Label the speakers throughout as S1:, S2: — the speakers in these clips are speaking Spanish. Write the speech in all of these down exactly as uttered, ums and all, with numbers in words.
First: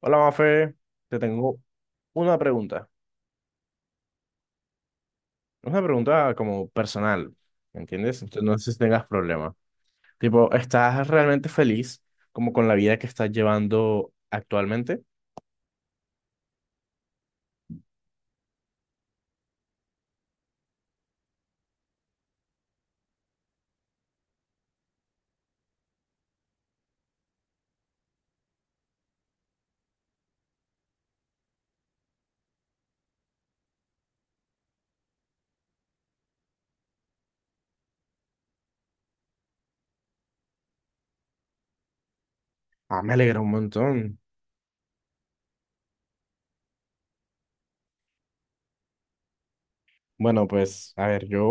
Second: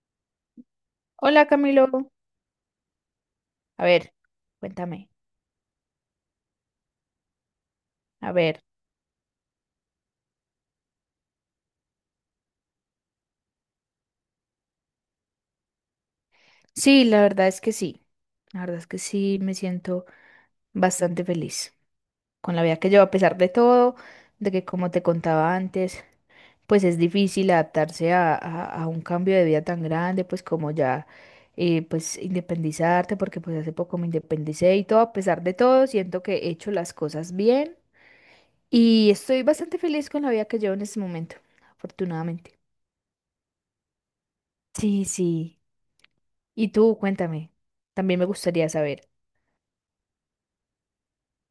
S1: Hola, Mafe, te
S2: Hola,
S1: tengo
S2: Camilo.
S1: una pregunta.
S2: A ver, cuéntame.
S1: Una pregunta como personal, ¿me entiendes?
S2: A
S1: Entonces, no
S2: ver.
S1: sé si tengas problema. Tipo, ¿estás realmente feliz como con la vida que estás llevando actualmente?
S2: Sí, la verdad es que sí. La verdad es que sí, me siento bastante feliz con la vida que llevo, a pesar de todo, de que como te contaba antes, pues es difícil adaptarse a, a- a un cambio de vida tan grande, pues como ya, eh, pues independizarte, porque pues hace poco me independicé y todo, a pesar de todo, siento que he hecho las cosas bien y estoy bastante feliz con la vida que llevo en este momento, afortunadamente.
S1: Ah, me alegra un montón.
S2: Sí, sí. Y tú, cuéntame, también me gustaría saber.
S1: Bueno, pues, a ver, yo...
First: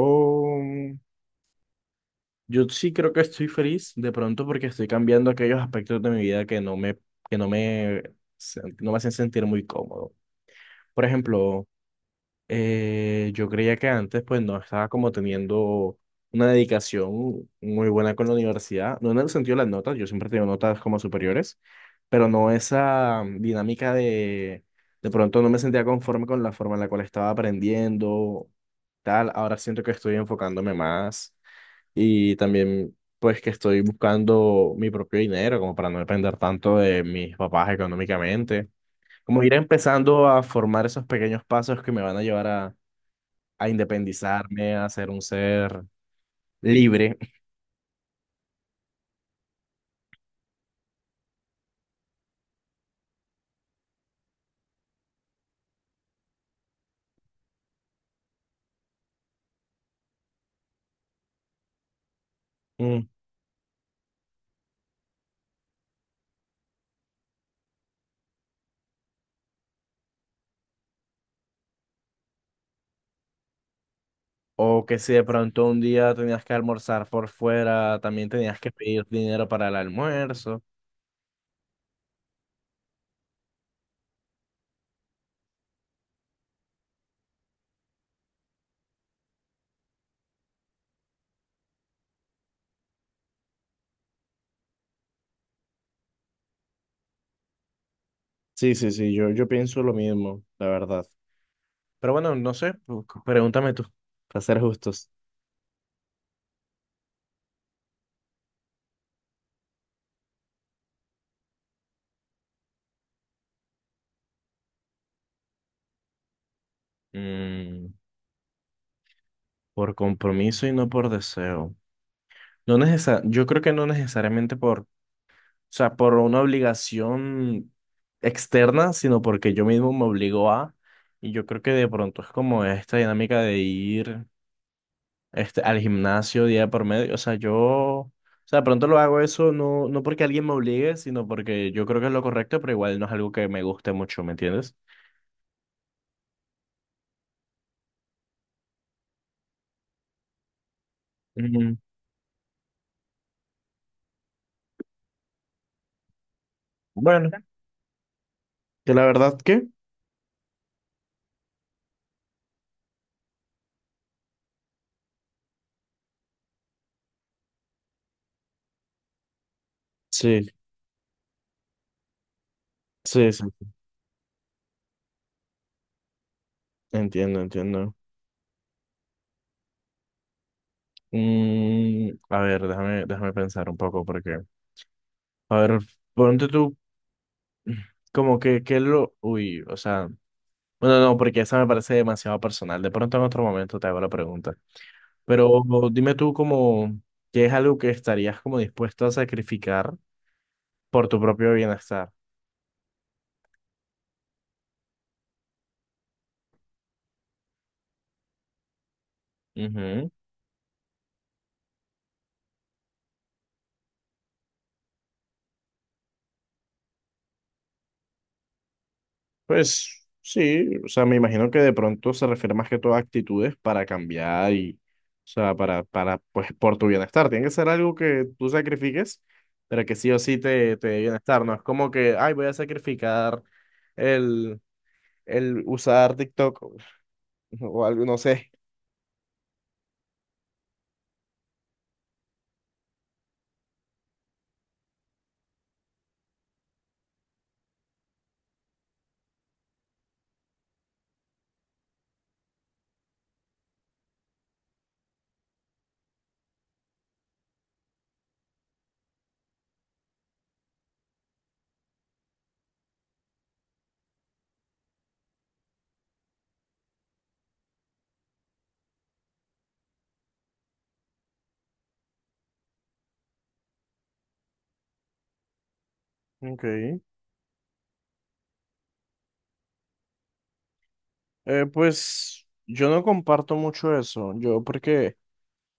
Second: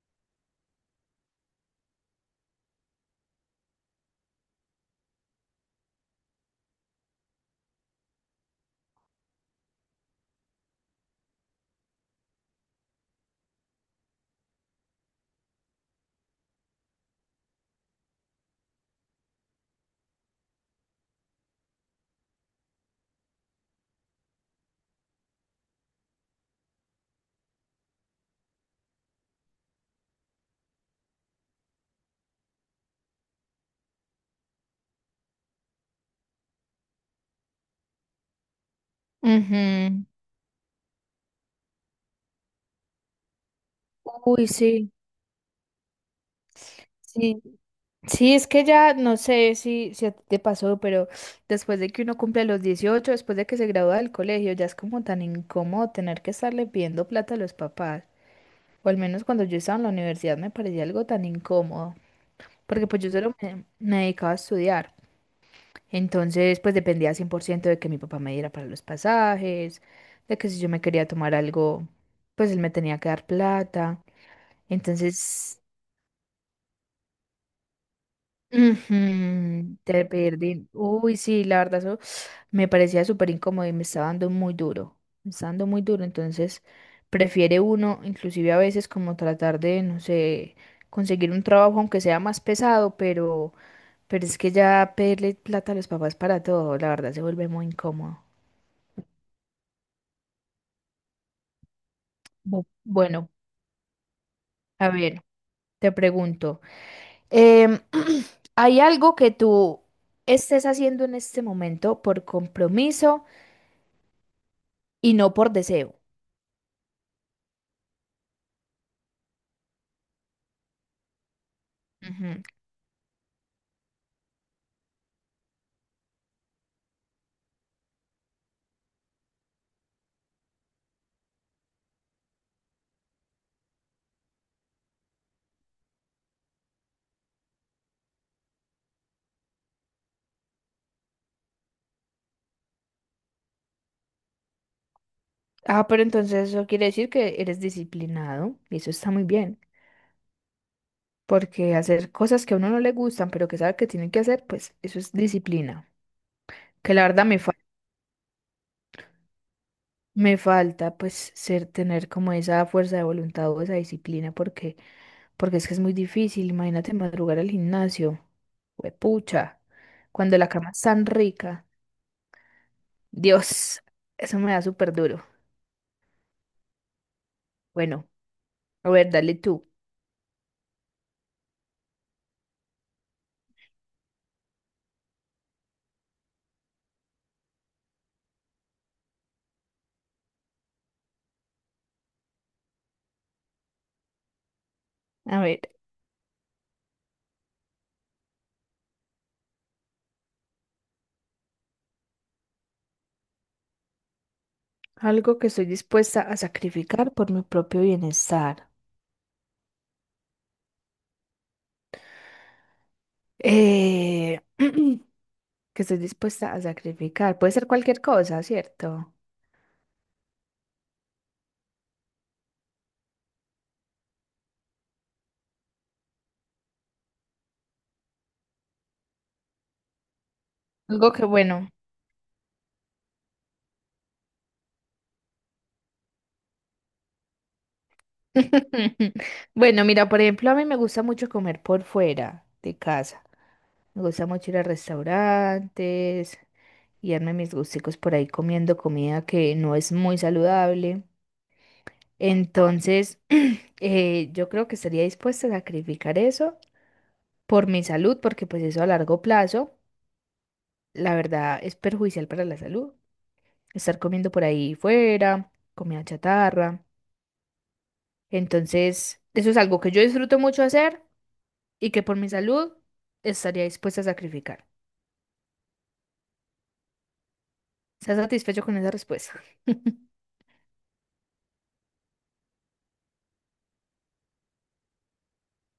S1: Yo sí creo que estoy feliz de pronto porque estoy cambiando aquellos aspectos de mi vida que no me, que no me, no me hacen sentir muy cómodo. Por ejemplo, Eh, yo creía que antes pues no estaba como teniendo una dedicación muy buena con la universidad, no en el sentido de las notas, yo siempre he notas como superiores, pero no esa dinámica de de pronto no me sentía conforme con la forma en la cual estaba aprendiendo, tal, ahora siento que estoy enfocándome más y también pues que estoy buscando mi propio dinero como para no depender tanto de mis papás económicamente, como ir
S2: Ujú.
S1: empezando a formar esos pequeños pasos que me van a llevar a a
S2: Uy,
S1: independizarme, a
S2: sí,
S1: ser un ser libre.
S2: sí. Sí, es que ya no sé si, si a ti te pasó, pero después de que uno cumple los dieciocho, después de que se gradúa del colegio, ya es como tan incómodo tener que estarle pidiendo plata a los papás. O al menos cuando yo estaba en la universidad me parecía algo tan incómodo, porque pues
S1: Mm.
S2: yo solo me, me dedicaba a estudiar. Entonces, pues dependía cien por ciento de que mi papá me diera para los pasajes, de que si yo me quería tomar algo, pues él me tenía que dar plata.
S1: O que si de
S2: Entonces,
S1: pronto un día tenías que almorzar por fuera, también tenías que pedir dinero para el
S2: ujú, te
S1: almuerzo.
S2: perdí. Uy, sí, la verdad, eso me parecía súper incómodo y me estaba dando muy duro. Me estaba dando muy duro. Entonces, prefiere uno, inclusive a veces, como tratar de, no sé, conseguir un trabajo, aunque sea más pesado, pero, pero es que ya pedirle plata a los papás para todo, la verdad, se vuelve muy incómodo.
S1: Sí, sí, sí, yo, yo pienso lo mismo, la verdad. Pero bueno, no
S2: Bu-
S1: sé, pu-
S2: Bueno,
S1: pregúntame tú, para ser
S2: a
S1: justos.
S2: ver, te pregunto, em, ¿hay algo que tú estés haciendo en este momento por compromiso y no por deseo?
S1: Mm, por compromiso y no por deseo.
S2: Ujú.
S1: No necesa- Yo creo que no necesariamente por o sea, por una obligación externa, sino porque yo mismo me obligo a, y yo creo que de pronto es como esta dinámica de ir este, al gimnasio día por medio. O sea, yo, o sea, de pronto lo hago eso no, no porque alguien me obligue, sino porque yo creo que es lo correcto, pero igual no es algo que me guste mucho, ¿me entiendes?
S2: Ah, pero entonces eso quiere decir que eres disciplinado y eso está muy bien,
S1: Mm,
S2: porque hacer cosas que a uno no le gustan, pero que sabe que tiene que hacer, pues eso es disciplina, que la verdad
S1: bueno,
S2: me falta.
S1: que la verdad que
S2: Me falta pues ser, tener como esa fuerza de voluntad o esa disciplina porque, porque es que es muy difícil. Imagínate madrugar al gimnasio. Huepucha. Cuando la
S1: sí,
S2: cama es tan rica.
S1: sí, sí,
S2: Dios, eso me da súper duro.
S1: entiendo, entiendo.
S2: Bueno, a ver, dale tú.
S1: Mm, a ver, déjame, déjame pensar un poco porque, a ver, ponte tú. Como que, que lo... Uy, o sea, bueno, no, porque esa me parece demasiado personal. De pronto en otro momento te hago la pregunta.
S2: A ver,
S1: Pero dime tú como, ¿qué es algo que estarías como dispuesto a sacrificar por tu propio bienestar?
S2: algo que estoy dispuesta a sacrificar por mi propio bienestar.
S1: Ujú.
S2: Eh, que estoy dispuesta a sacrificar. Puede ser cualquier cosa, ¿cierto?
S1: Pues sí, o sea, me imagino que de pronto se refiere más que todo a actitudes para cambiar y, o sea, para, para, pues, por tu bienestar. Tiene que ser algo que tú sacrifiques, pero que sí o sí te, te dé
S2: Algo que,
S1: bienestar. No es
S2: bueno.
S1: como que, ay, voy a sacrificar el, el usar TikTok o algo, no sé.
S2: Bueno, mira, por ejemplo, a mí me gusta mucho comer por fuera de casa. Me gusta mucho ir a restaurantes y darme mis gusticos por ahí comiendo comida que no es muy saludable. Entonces, eh, yo creo que estaría dispuesta a sacrificar eso por mi salud, porque pues eso a largo plazo, la verdad, es perjudicial para la salud. Estar comiendo por ahí fuera, comida chatarra. Entonces, eso es algo que yo disfruto mucho hacer y que por mi salud estaría dispuesta a sacrificar.
S1: Ok.
S2: ¿Estás satisfecho con esa respuesta?
S1: Eh, pues yo no comparto mucho eso. Yo porque,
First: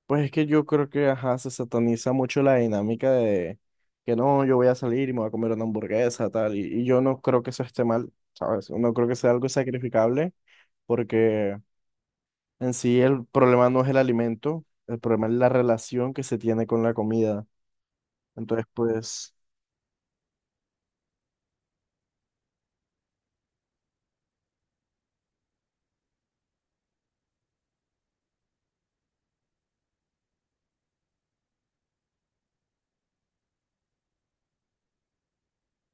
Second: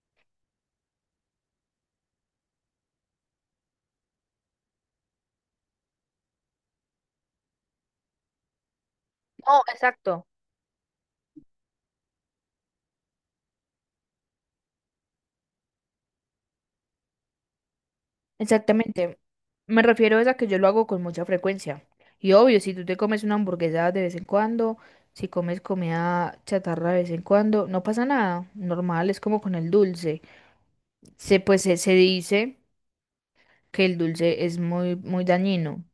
S1: pues es que yo creo que, ajá, se sataniza mucho la dinámica de que no, yo voy a salir y me voy a comer una hamburguesa, tal. Y, y yo no creo que eso esté mal, ¿sabes? No creo que sea algo
S2: No, exacto.
S1: sacrificable porque en sí el problema no es el alimento, el problema es la relación que se tiene con la comida. Entonces,
S2: Exactamente.
S1: pues,
S2: Me refiero es a que yo lo hago con mucha frecuencia. Y obvio, si tú te comes una hamburguesa de vez en cuando, si comes comida chatarra de vez en cuando, no pasa nada. Normal, es como con el dulce. Se, pues se, se dice que el dulce es muy, muy dañino.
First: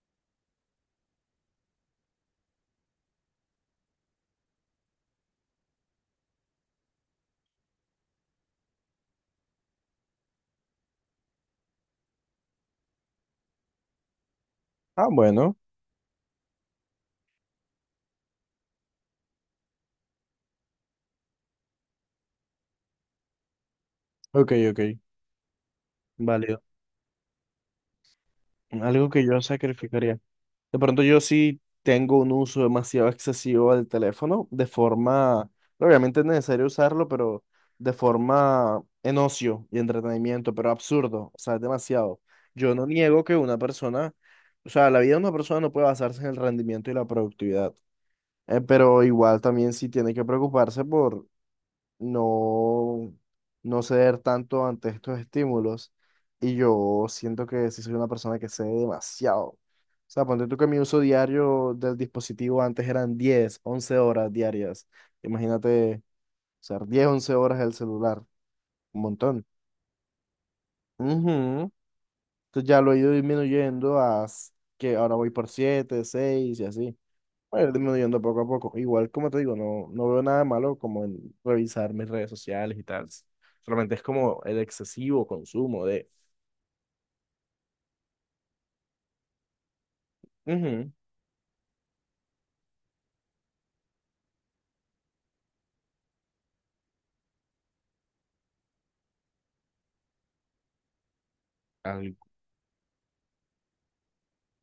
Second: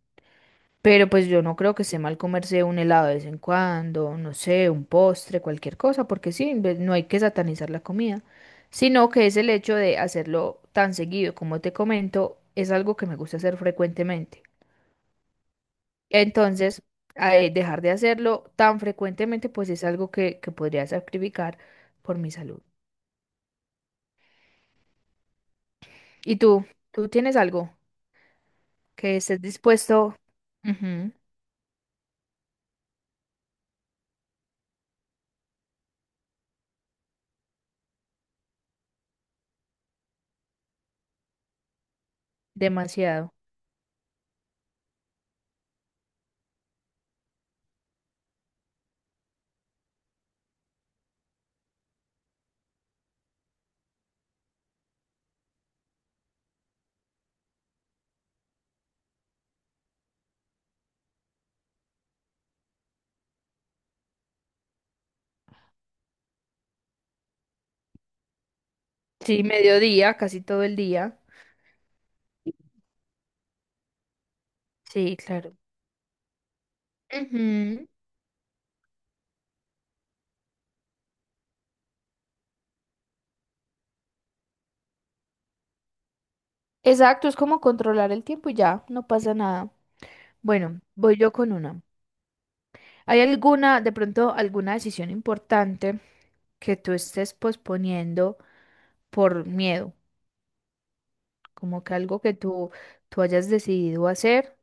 S2: Pero pues yo no creo que esté mal comerse un helado de vez en cuando, no sé, un postre, cualquier cosa, porque sí, en vez- no hay que satanizar la comida, sino que es el hecho de hacerlo tan seguido, como te comento, es algo que me gusta hacer frecuentemente.
S1: ah, bueno,
S2: Entonces, a- eh, dejar de hacerlo tan frecuentemente, pues es algo que, que podría sacrificar por mi salud.
S1: ok, ok,
S2: ¿Y
S1: válido.
S2: tú? ¿Tú tienes algo
S1: Algo
S2: que
S1: que yo
S2: estés dispuesto?
S1: sacrificaría. De pronto
S2: Ujú,
S1: yo sí tengo un uso demasiado excesivo del teléfono, de forma, obviamente es necesario usarlo, pero de forma en ocio y entretenimiento, pero absurdo, o sea, es demasiado. Yo no niego
S2: demasiado.
S1: que una persona, o sea, la vida de una persona no puede basarse en el rendimiento y la productividad, eh, pero igual también sí tiene que preocuparse por no, no ceder tanto ante estos estímulos. Y yo siento que sí soy una persona que cede demasiado. O sea, ponte tú que mi uso diario del dispositivo antes eran diez once horas diarias. Imagínate, o sea, diez, once horas el celular, un
S2: Sí,
S1: montón.
S2: mediodía, casi todo el día.
S1: Ujú. Entonces ya lo he ido disminuyendo a s- que ahora
S2: Sí,
S1: voy por
S2: claro.
S1: siete seis y así. Va a ir
S2: Ujú.
S1: disminuyendo poco a poco. Igual, como te digo, no, no veo nada de malo como en revisar mis redes sociales y tal. Solamente es como el excesivo consumo de...
S2: Exacto, es como controlar el tiempo y ya, no pasa nada. Bueno,
S1: ujú,
S2: voy yo con una. ¿Hay alguna, de pronto, alguna decisión importante que tú estés posponiendo por miedo? Como que algo
S1: algo.
S2: que tú, tú hayas decidido hacer,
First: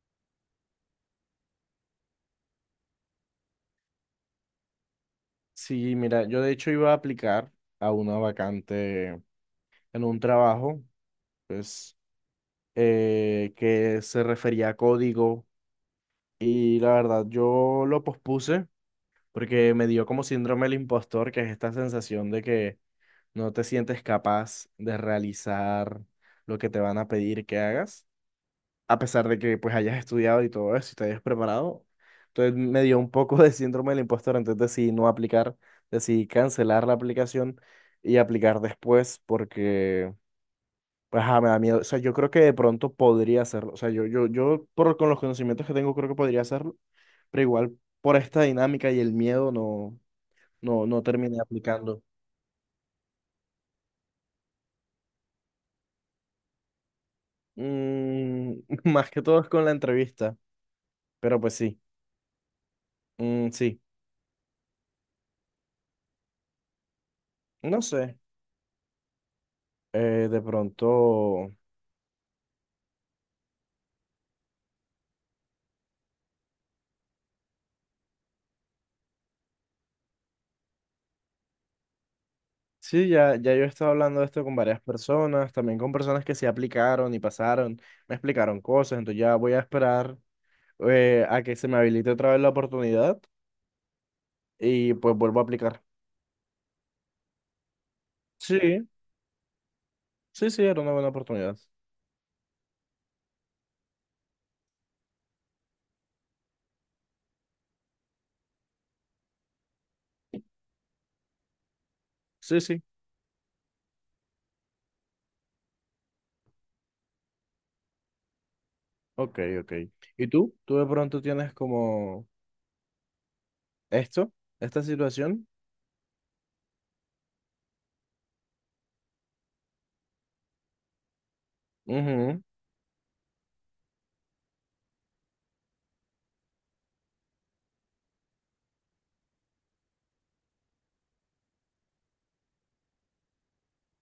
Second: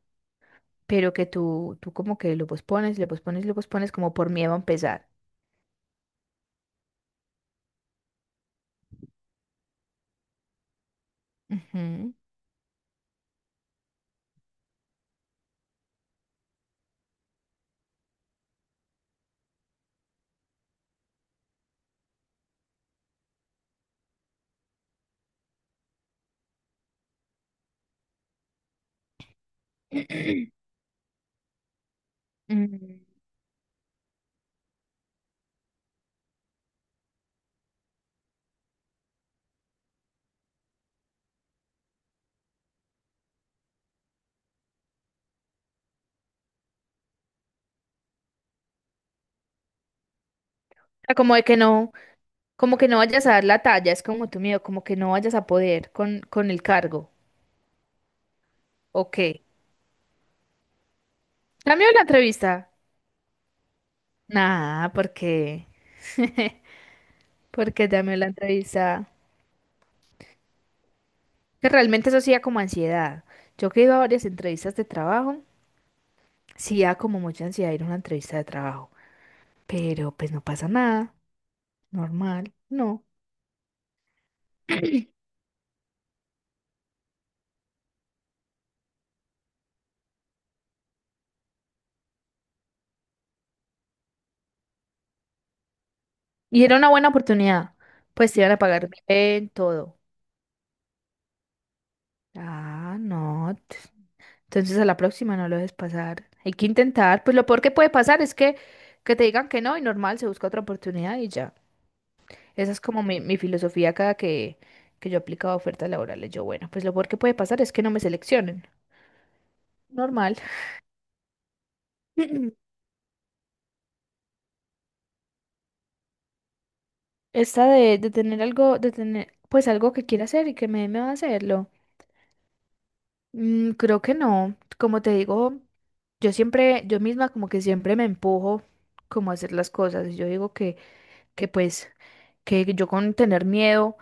S2: pero que tú, tú como que lo pospones, lo pospones, lo pospones como por miedo a empezar.
S1: Sí, mira, yo de hecho iba a aplicar a una vacante en un trabajo, pues,
S2: Ujú.
S1: eh, que se refería a código y la verdad yo lo pospuse porque me dio como síndrome del impostor, que es esta sensación de que no te sientes capaz de realizar lo que te van a pedir que hagas, a pesar de que pues hayas estudiado y todo eso y te hayas preparado. Entonces me dio
S2: Mm,
S1: un poco de síndrome del impostor, entonces decidí no aplicar, decidí cancelar la aplicación y aplicar después porque pues ajá, me da miedo. O sea, yo creo que de pronto podría hacerlo. O sea, yo, yo, yo por, con los conocimientos que tengo creo que podría hacerlo, pero igual por esta dinámica y el miedo no. No,
S2: o
S1: no
S2: sea, como
S1: terminé
S2: de que no,
S1: aplicando.
S2: como que no vayas a dar la talla, es como tu miedo, como que no vayas a poder con, con el cargo.
S1: Mm, más
S2: Ok.
S1: que todo es con la entrevista, pero pues sí,
S2: Cambio la entrevista.
S1: Mm, sí,
S2: Nada, porque,
S1: no
S2: porque ya
S1: sé,
S2: me la entrevista.
S1: eh, de pronto,
S2: Que realmente eso sí da como ansiedad. Yo que he ido a varias entrevistas de trabajo, sí da como mucha ansiedad ir a una entrevista de trabajo. Pero pues no pasa nada, normal, no.
S1: sí, ya, ya yo he estado hablando de esto con varias personas, también con personas que se aplicaron y pasaron, me explicaron cosas, entonces ya voy a esperar eh, a que se me habilite otra vez la oportunidad y pues vuelvo a aplicar.
S2: Y era una buena oportunidad. Pues te iban a
S1: Sí,
S2: pagar bien, todo.
S1: sí, sí, era una buena oportunidad.
S2: Ah, no. t- Entonces a la próxima no lo dejes pasar. Hay que intentar. Pues lo peor que puede pasar es que, que te digan que no y normal, se busca otra oportunidad y ya.
S1: Sí,
S2: Esa es
S1: sí,
S2: como mi, mi filosofía cada que, que yo aplicaba ofertas laborales. Yo, bueno, pues lo peor que puede pasar es que no me seleccionen.
S1: ok, ok. ¿Y
S2: Normal.
S1: tú? ¿Tú de pronto tienes como esto, esta situación?
S2: Esta de, de tener algo, de tener pues algo que quiera hacer y que me, me va a hacerlo.
S1: Ujú.
S2: Mm, creo que no. Como te digo, yo siempre, yo misma como que siempre me empujo como a hacer las cosas. Y yo digo que, que pues, que yo con tener miedo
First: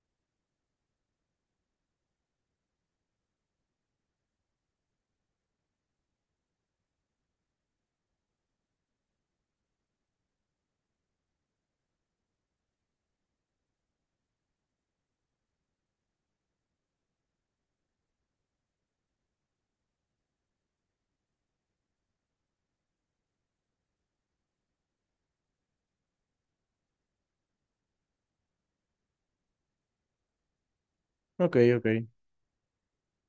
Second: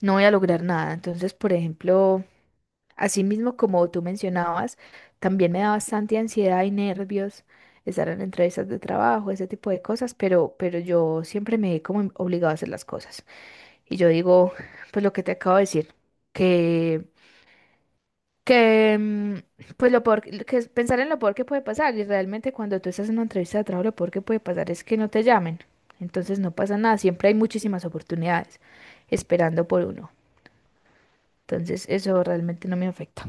S2: no voy a lograr nada. Entonces, por ejemplo. Asimismo, como tú mencionabas, también me da bastante ansiedad y nervios estar en entrevistas de trabajo, ese tipo de cosas, pero, pero yo siempre me he como obligado a hacer las cosas. Y yo digo, pues lo que te acabo de decir, que, que, mm, pues lo peor, que es pensar en lo peor que puede pasar. Y realmente cuando tú estás en una entrevista de trabajo, lo peor que puede pasar es que no te llamen. Entonces no pasa nada, siempre hay muchísimas oportunidades esperando por uno.
S1: Ok, ok,
S2: Entonces eso realmente no me afecta.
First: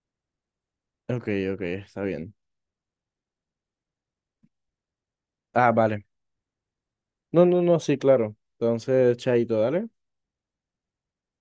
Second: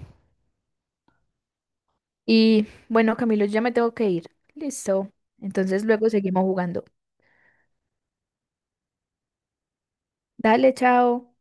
S1: ok, ok, está bien.
S2: Y bueno, Camilo, ya me tengo que ir. Listo.
S1: Ah,
S2: Entonces
S1: vale.
S2: luego seguimos jugando.
S1: No, no, no, sí, claro. Entonces, chaito, dale.
S2: Dale, chao.